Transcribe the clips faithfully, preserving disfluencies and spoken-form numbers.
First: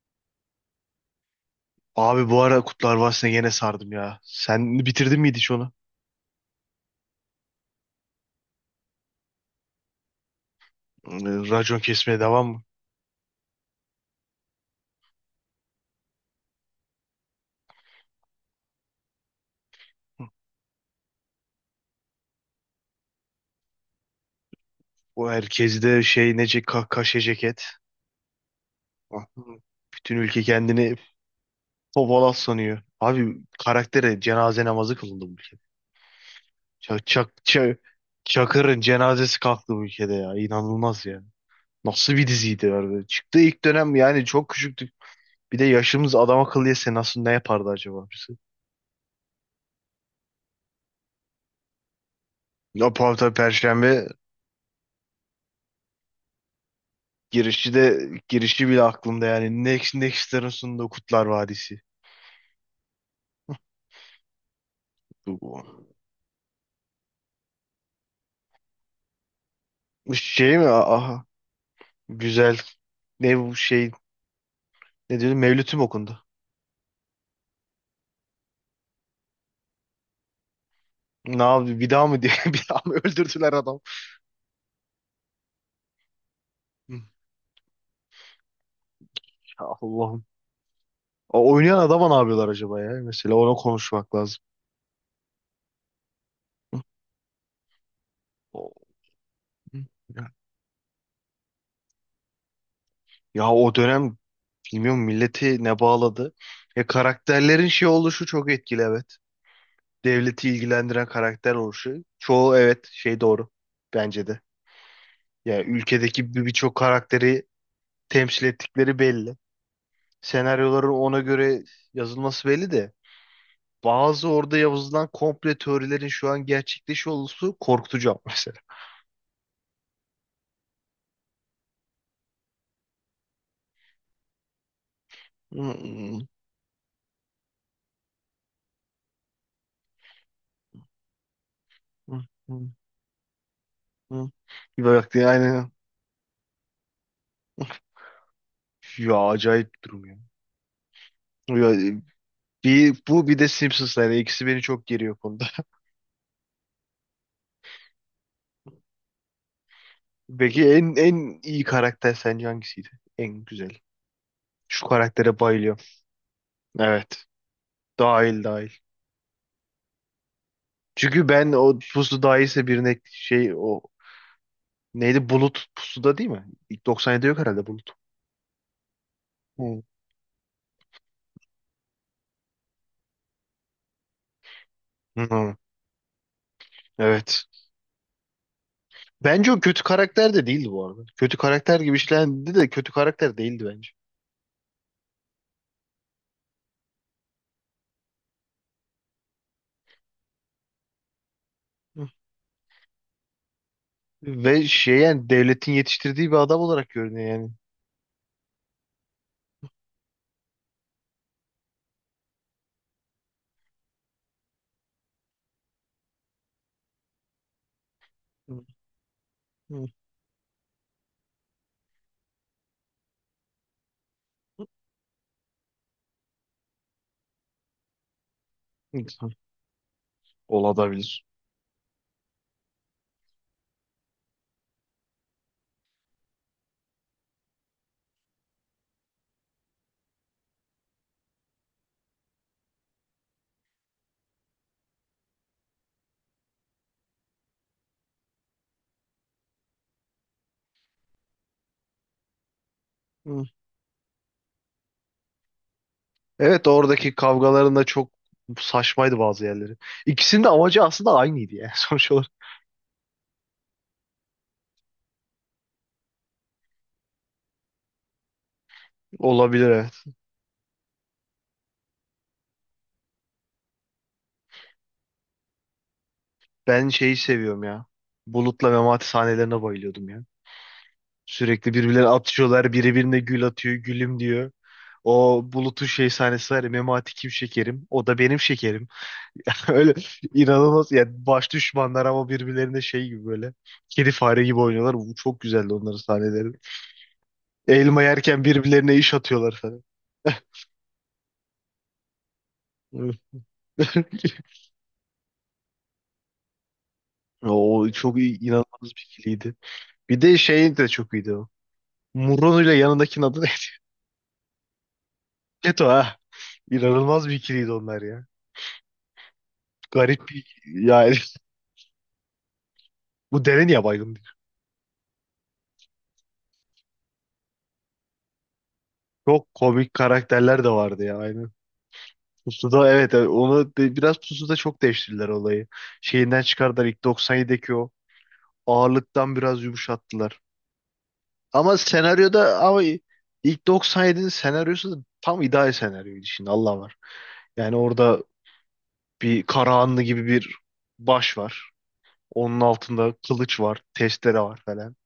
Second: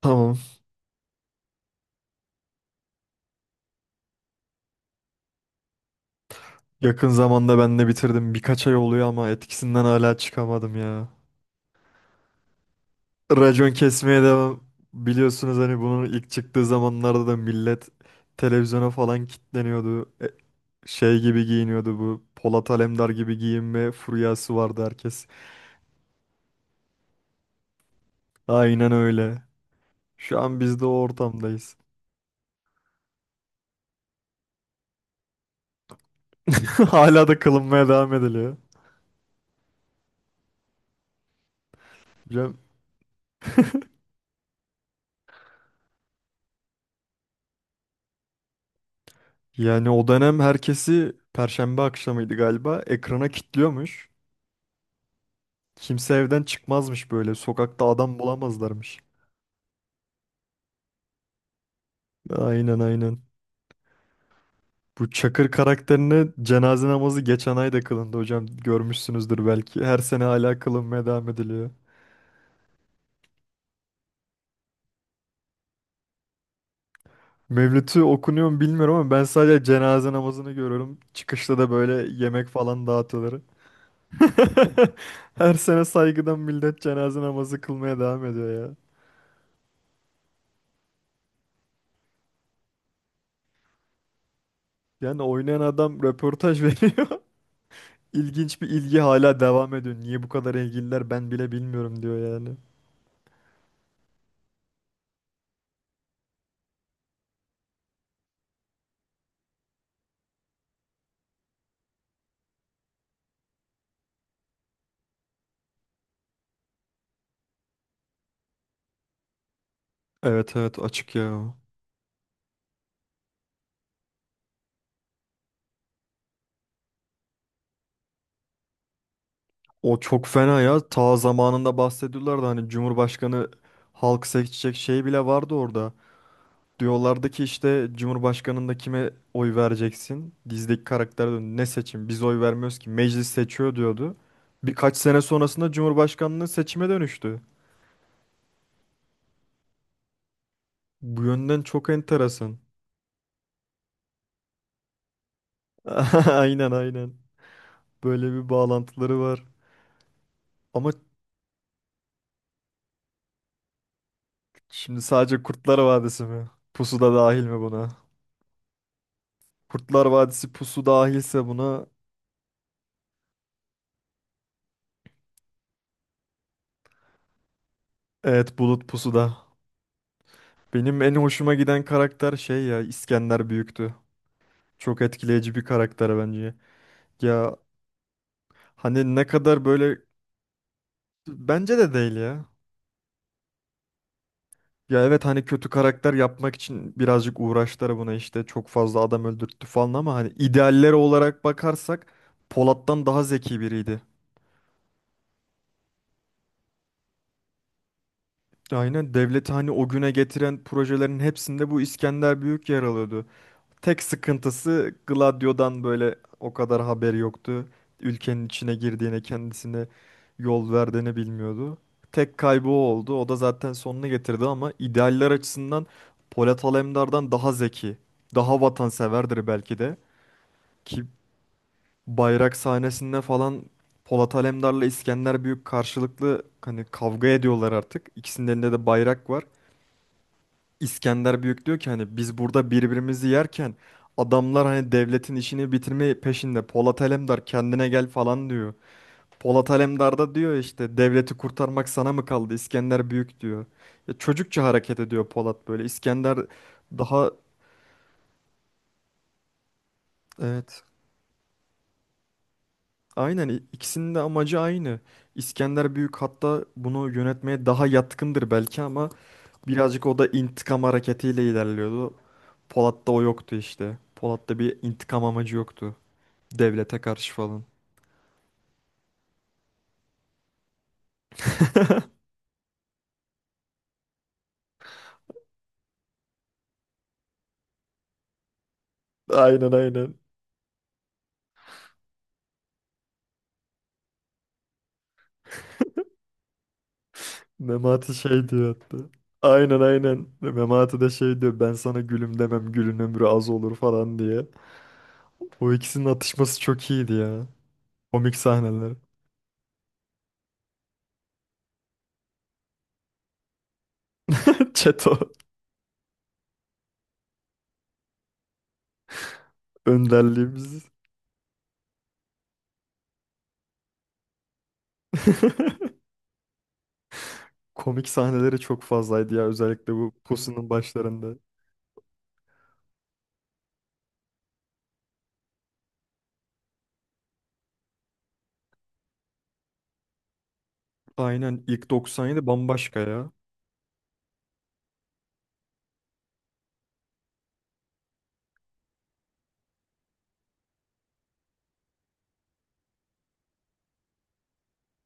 Tamam. Abi bu ara Kurtlar Vadisi'ne gene sardım ya. Sen bitirdin miydi hiç onu? Yakın zamanda ben de bitirdim. Birkaç ay oluyor ama etkisinden hala çıkamadım ya. Ee, Racon kesmeye devam mı? Racon kesmeye devam. Biliyorsunuz hani bunun ilk çıktığı zamanlarda da millet televizyona falan kilitleniyordu. E, Şey gibi giyiniyordu bu. Polat Alemdar gibi giyinme furyası vardı herkes. Bu herkes de şey nece ka kaşe ceket. Aynen Ah. öyle. Bütün Şu ülke an biz de o kendini ortamdayız. Topalaz sanıyor. Abi karaktere cenaze namazı kılındı bu ülkede. Çak, Hala çak, da ça- kılınmaya devam ediliyor. Çakır'ın cenazesi kalktı bu ülkede ya. İnanılmaz ya. Nasıl bir Hocam, diziydi abi. Çıktı ilk dönem yani çok küçüktük. Bir de yaşımız adam akıllı yese nasıl ne yapardı acaba? Birisi? yani o dönem herkesi Perşembe akşamıydı galiba. Ya Ekrana tabii Perşembe. kilitliyormuş. Kimse evden çıkmazmış böyle. Girişi Sokakta de adam Girişi bile bulamazlarmış. aklımda yani. Next Next'lerin sunduğu Kutlar Vadisi. Aynen aynen. Bu Bu, Çakır bu. karakterine cenaze namazı geçen ay da kılındı hocam. Görmüşsünüzdür belki. Her Bu sene şey hala mi? kılınmaya Aha. devam ediliyor. Güzel. Ne bu şey? Ne diyordu? Mevlüt'üm okundu. Mevlüt'ü okunuyor mu bilmiyorum ama ben sadece cenaze namazını görüyorum. Ne Çıkışta da yaptı? Bir daha mı böyle diye yemek bir daha falan mı dağıtıyorlar. öldürdüler adam? Her sene saygıdan millet Hı. cenaze namazı kılmaya devam ediyor ya. Ya Allah'ım. O oynayan adama ne yapıyorlar acaba ya? Mesela ona konuşmak lazım. Yani oynayan adam röportaj Hı, veriyor. İlginç bir o- ilgi hala devam hı, ediyor. Niye bu ya, kadar ilgililer ben bile bilmiyorum diyor yani. ya o dönem bilmiyorum milleti ne bağladı. Ya karakterlerin şey oluşu çok etkili, evet. Devleti ilgilendiren karakter oluşu. Çoğu evet şey doğru. Bence de. Yani ülkedeki bir- birçok karakteri temsil ettikleri belli. Evet evet, Senaryoların açık ona ya. göre yazılması belli de bazı orada yazılan komple teorilerin şu an gerçekleşiyor olması korkutucu ama mesela. O çok fena ya. Ta zamanında bahsediyorlardı hani Cumhurbaşkanı halk seçecek şey bile vardı orada. Hmm. Diyorlardı ki işte Cumhurbaşkanında kime oy vereceksin? Dizdeki karakter diyor, ne seçim Hmm. biz oy Hmm. vermiyoruz ki meclis seçiyor diyordu. Hmm. Bir Birkaç bak sene diye aynen. sonrasında Cumhurbaşkanlığı seçime dönüştü. Ya acayip bir durum ya. Bu yönden Ya, çok enteresan. bir, bu bir de Simpsons'lar. Yani ikisi beni çok geriyor bu konuda. Aynen aynen. Böyle bir bağlantıları var. Peki Ama en en iyi karakter sence hangisiydi? En güzel. Şu şimdi karaktere sadece Kurtlar bayılıyorum. Vadisi mi? Pusu da Evet. dahil mi buna? Dahil dahil. Kurtlar Vadisi pusu Çünkü dahilse ben o buna pusu daha iyiyse birine şey, o neydi, bulut pusuda değil mi? İlk doksan yedide yok herhalde bulut. evet Bulut pusuda. Hı. Benim en hoşuma giden karakter şey ya, İskender Büyük'tü. Çok etkileyici Hı, bir karakter bence. evet. Ya hani ne Bence o kadar kötü böyle, karakter de değildi bu arada. Kötü bence karakter de gibi değil ya. işlendi de kötü karakter değildi bence. Ya evet hani kötü karakter yapmak için birazcık uğraştılar buna işte çok fazla adam öldürttü falan ama hani idealleri olarak bakarsak Hı. Polat'tan daha zeki biriydi. Ve şey yani devletin yetiştirdiği bir adam olarak görünüyor yani. Aynen devleti hani o güne getiren projelerin hepsinde bu İskender Büyük yer alıyordu. Tek sıkıntısı Gladio'dan böyle o kadar haberi yoktu. Ülkenin Hı. içine girdiğini, Hı. kendisine yol verdiğini bilmiyordu. Tek kaybı o oldu. O da zaten sonunu getirdi ama idealler açısından Polat Alemdar'dan daha zeki, daha Hı. vatanseverdir belki de. Ki Olabilir. bayrak sahnesinde falan Polat Alemdar'la İskender Büyük karşılıklı hani kavga ediyorlar artık. İkisinin elinde de bayrak var. İskender Büyük diyor ki hani biz burada birbirimizi yerken adamlar hani devletin işini bitirme peşinde. Polat Alemdar kendine gel falan diyor. Polat Alemdar da diyor işte devleti kurtarmak sana mı kaldı İskender Büyük Hı. diyor. Ya çocukça hareket ediyor Polat böyle. İskender Evet, oradaki daha kavgaların da çok saçmaydı bazı yerleri. İkisinin de amacı evet aslında aynıydı yani sonuç olarak. aynen i- ikisinin de amacı aynı. İskender Büyük hatta bunu yönetmeye daha yatkındır belki ama Olabilir, evet. birazcık o da intikam hareketiyle ilerliyordu. Polat'ta o yoktu işte. Polat'ta bir intikam amacı yoktu. Ben Devlete şeyi karşı seviyorum falan. ya. Bulut'la Memati sahnelerine bayılıyordum ya. Sürekli birbirlerine atışıyorlar. Biri birine gül atıyor. Gülüm diyor. O Bulut'un şey sahnesi var ya. Memati kim şekerim? O da benim şekerim. Aynen Öyle aynen. inanılmaz. Yani baş düşmanlar ama birbirlerine şey gibi böyle. Kedi fare gibi oynuyorlar. Bu çok güzeldi onların sahneleri. Elma Memati yerken şey diyor birbirlerine hatta. iş atıyorlar Aynen falan. aynen. Memati de şey diyor ben sana gülüm demem gülün ömrü az olur falan diye. O ikisinin atışması çok iyiydi ya. O çok Komik iyi- inanılmaz sahneler. bir ikiliydi. Bir de şey de çok iyiydi o. Muronu ile yanındakinin adı ne? Çeto Keto, ha. İnanılmaz bir ikiliydi onlar ya. Garip bir, önderliğimiz. yani bu deve niye baygın? Komik sahneleri çok fazlaydı ya, Çok özellikle komik bu karakterler de pusunun vardı ya, başlarında. aynen. Pusuda evet, evet, onu de- biraz Pusuda çok değiştirdiler olayı. Şeyinden çıkardılar ilk doksan yedideki o ağırlıktan biraz yumuşattılar. Aynen Ama ilk doksan yedi senaryoda ama bambaşka ya. ilk doksan yedinin senaryosu da tam ideal senaryoydu şimdi Allah var. Yani orada bir Karahanlı gibi bir baş var. Onun altında kılıç var, testere var falan.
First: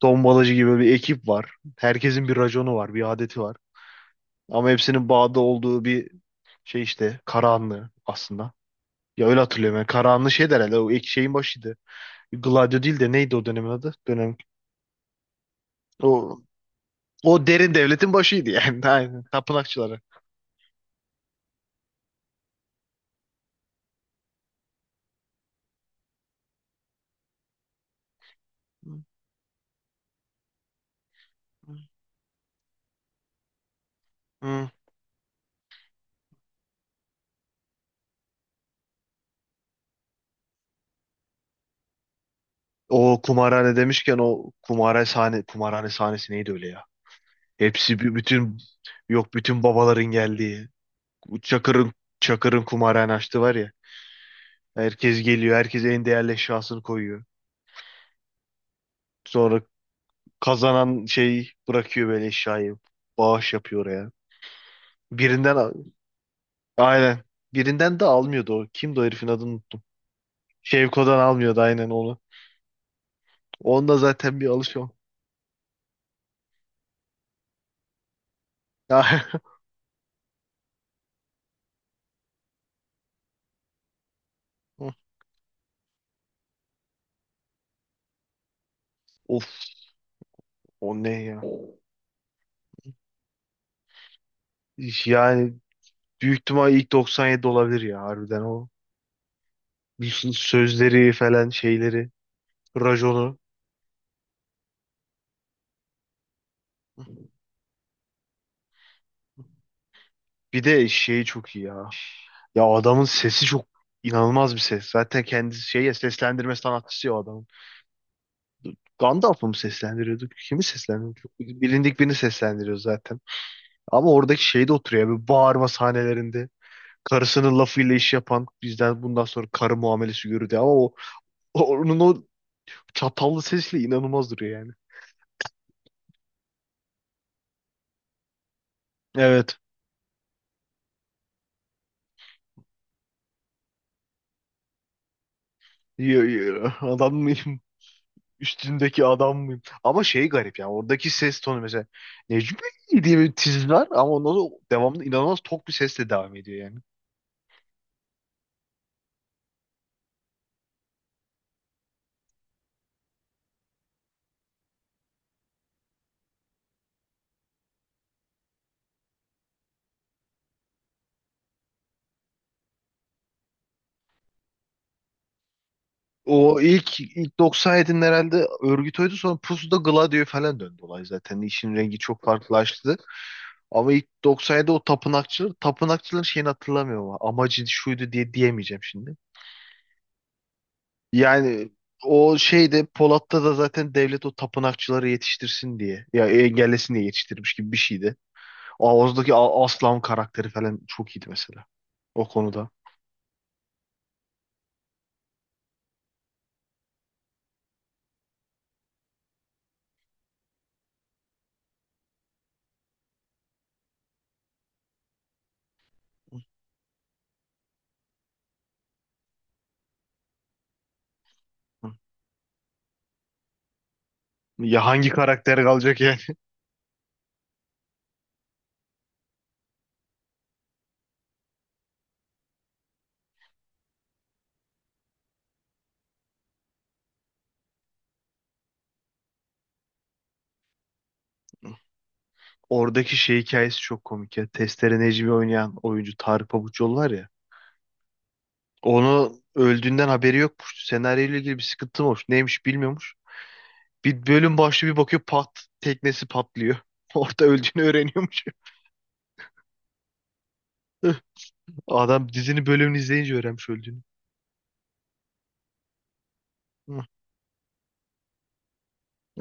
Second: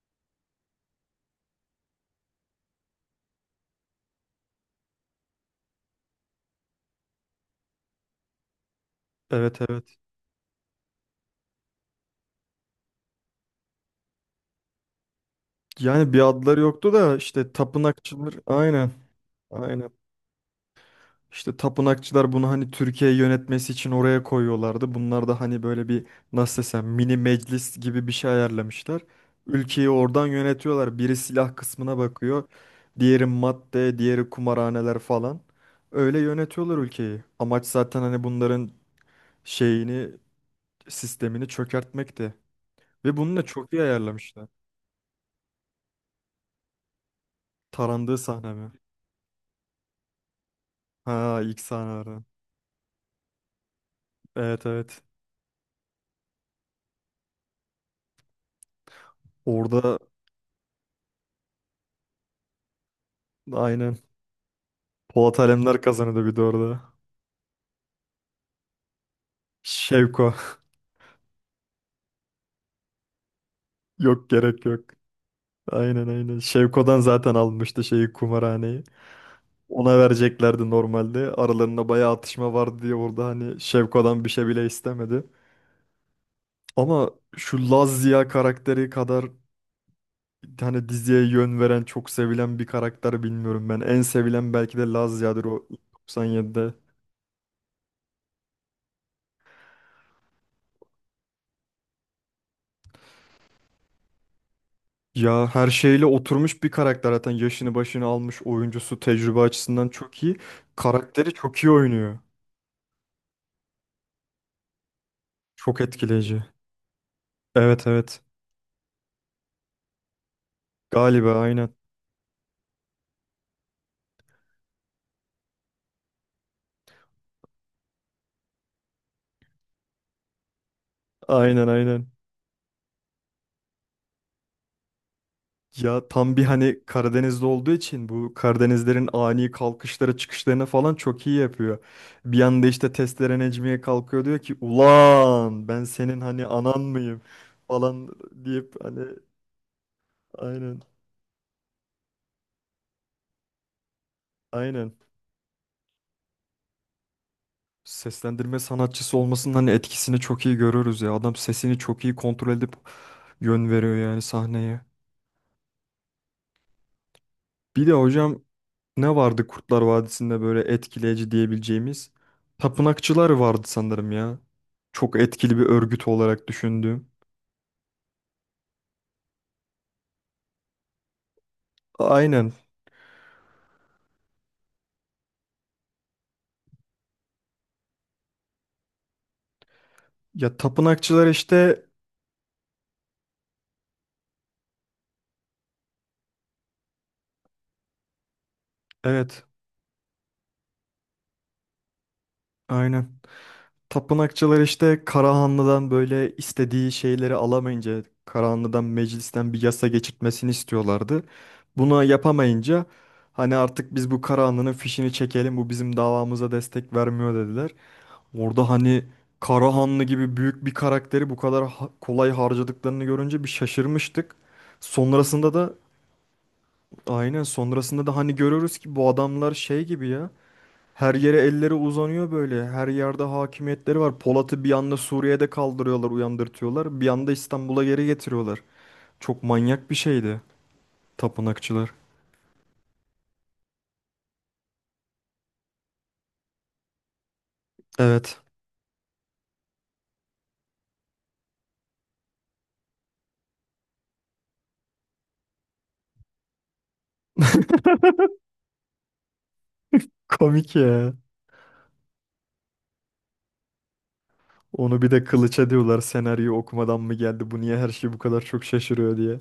Tombalacı gibi bir ekip var. Herkesin bir raconu var, bir adeti var. Ama hepsinin bağda olduğu bir şey işte Karahanlı aslında. Ya öyle Evet hatırlıyorum. Yani evet. Karahanlı şey der herhalde, o ek şeyin başıydı. Gladio değil de neydi o dönemin adı? Dönem. Yani bir O, adları yoktu da o işte derin devletin tapınakçılar başıydı yani. aynen. Aynen. Aynen. Tapınakçıları. İşte tapınakçılar bunu hani Türkiye'yi yönetmesi için oraya koyuyorlardı. Bunlar da hani böyle bir, nasıl desem mini meclis gibi bir şey ayarlamışlar. Ülkeyi oradan yönetiyorlar. Biri silah kısmına bakıyor. Diğeri madde, diğeri Hı. kumarhaneler falan. Öyle yönetiyorlar ülkeyi. Amaç zaten hani bunların şeyini, sistemini çökertmekti. Ve O bunu da çok kumarhane iyi demişken ayarlamışlar. o kumarhane sahne kumarhane sahnesi neydi öyle ya? Hepsi bir- Tarandığı sahne bütün mi? Yok, bütün babaların geldiği. Ha ilk Çakır'ın sahnelerden. Çakır'ın kumarhane açtı var ya. Evet evet. Herkes geliyor. Herkes en değerli eşyasını koyuyor. Sonra Orada kazanan şey bırakıyor böyle eşyayı. Bağış yapıyor aynen oraya. Polat Birinden al- Alemdar kazanıyordu bir de orada. aynen. Birinden de almıyordu o. Kimdi o, herifin adını unuttum. Şevko. Şevko'dan almıyordu aynen onu. Onda Yok zaten bir gerek yok. alışıyor. Aynen aynen. Şevko'dan zaten almıştı şeyi kumarhaneyi. Ona vereceklerdi normalde. Aralarında bayağı atışma vardı diye orada hani Şevko'dan bir şey bile istemedi. Ama şu Laz Ziya karakteri kadar Of, hani o ne diziye ya. yön veren çok sevilen bir karakter bilmiyorum ben. En sevilen belki de Laz Ziya'dır Yani o büyük ihtimal doksan yedide. ilk doksan yedi olabilir ya harbiden o. Bir sürü sözleri falan, şeyleri. Raconu. Ya her şeyle oturmuş bir karakter, zaten yaşını başını almış oyuncusu tecrübe açısından çok iyi. Bir de şeyi Karakteri çok çok iyi iyi ya. oynuyor. Ya adamın sesi çok, inanılmaz bir ses. Zaten kendisi Çok şey ya, etkileyici. seslendirme sanatçısı ya o adamın. Evet evet. Gandalf'ı mı seslendiriyordu? Kimi seslendiriyordu? Çok Galiba aynen. bilindik birini seslendiriyor zaten. Ama oradaki şey de oturuyor ya, bir bağırma sahnelerinde. Karısının lafıyla iş yapan bizden bundan sonra karı muamelesi görürdü ama o o- Aynen onun aynen. o çatallı sesiyle inanılmaz duruyor yani. Ya tam bir hani Karadeniz'de olduğu için bu Karadenizlerin ani Evet. kalkışlara çıkışlarına falan çok iyi yapıyor. Bir anda işte testere Necmiye kalkıyor diyor ki ulan ben senin Yo, hani yo, anan mıyım adam falan deyip hani, üstündeki adam mıyım? Ama şey garip yani aynen oradaki ses tonu mesela Necmi diye bir tiz var ama ondan sonra aynen. devamlı inanılmaz tok bir sesle devam ediyor yani. Seslendirme sanatçısı olmasının hani etkisini çok iyi görürüz ya. Adam sesini çok iyi kontrol edip yön veriyor yani sahneye. Bir de hocam ne vardı Kurtlar Vadisi'nde böyle etkileyici diyebileceğimiz? Tapınakçılar vardı sanırım ya. Çok etkili bir örgüt olarak O ilk düşündüğüm. ilk doksan yedinin herhalde örgüt oydu, sonra Pusu'da Gladio'ya falan döndü olay zaten. İşin rengi çok Aynen. farklılaştı. Ama ilk doksan yedide o tapınakçılar, tapınakçıların şeyini hatırlamıyorum ama amacı şuydu diye diyemeyeceğim şimdi. Ya tapınakçılar Yani işte o şeyde Polat'ta da zaten devlet o tapınakçıları yetiştirsin diye ya engellesin diye yetiştirmiş gibi bir şeydi. Oğuz'daki evet A- Aslan karakteri falan çok iyiydi mesela. O konuda. aynen. Tapınakçılar işte Karahanlı'dan böyle istediği şeyleri alamayınca Karahanlı'dan meclisten bir yasa geçirtmesini istiyorlardı. Buna yapamayınca hani artık biz bu Karahanlı'nın fişini çekelim bu bizim davamıza destek vermiyor dediler. Orada hani Karahanlı gibi büyük bir karakteri bu kadar ha- kolay harcadıklarını görünce bir şaşırmıştık. Ya hangi Sonrasında karakter da kalacak yani? aynen, sonrasında da hani görüyoruz ki bu adamlar şey gibi ya. Her yere elleri uzanıyor böyle. Her yerde hakimiyetleri var. Polat'ı bir anda Suriye'de kaldırıyorlar, uyandırtıyorlar. Bir anda İstanbul'a geri getiriyorlar. Çok manyak bir şeydi tapınakçılar. Oradaki şey hikayesi çok komik ya. Testere Necmi oynayan oyuncu Tarık Pabuçoğlu var ya. Evet. Onu öldüğünden haberi yokmuş. Senaryo ile ilgili bir sıkıntı mı olmuş? Neymiş bilmiyormuş. Bir bölüm başlıyor bir bakıyor pat teknesi patlıyor. Orada öldüğünü öğreniyormuş. Komik ya. Adam dizinin bölümünü izleyince öğrenmiş öldüğünü. Onu bir de kılıç ediyorlar senaryo okumadan mı geldi bu niye her şey bu kadar çok şaşırıyor diye.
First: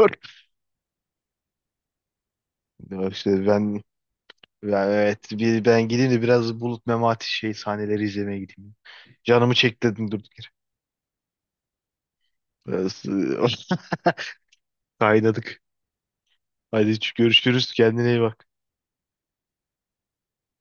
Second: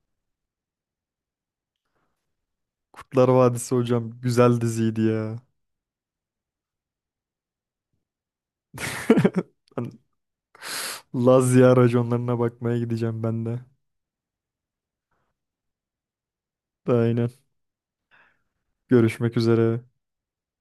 Doğru. Ya Kurtlar İşte Vadisi ben. hocam güzel Ya diziydi evet, ya. bir ben gideyim de biraz Bulut Memati şey sahneleri izlemeye gideyim. Canımı Ben çektirdim durduk yere. Lazia raconlarına bakmaya Biraz, e, gideceğim ben de. Kaynadık. Hadi Aynen. görüşürüz. Kendine iyi bak. Görüşmek üzere.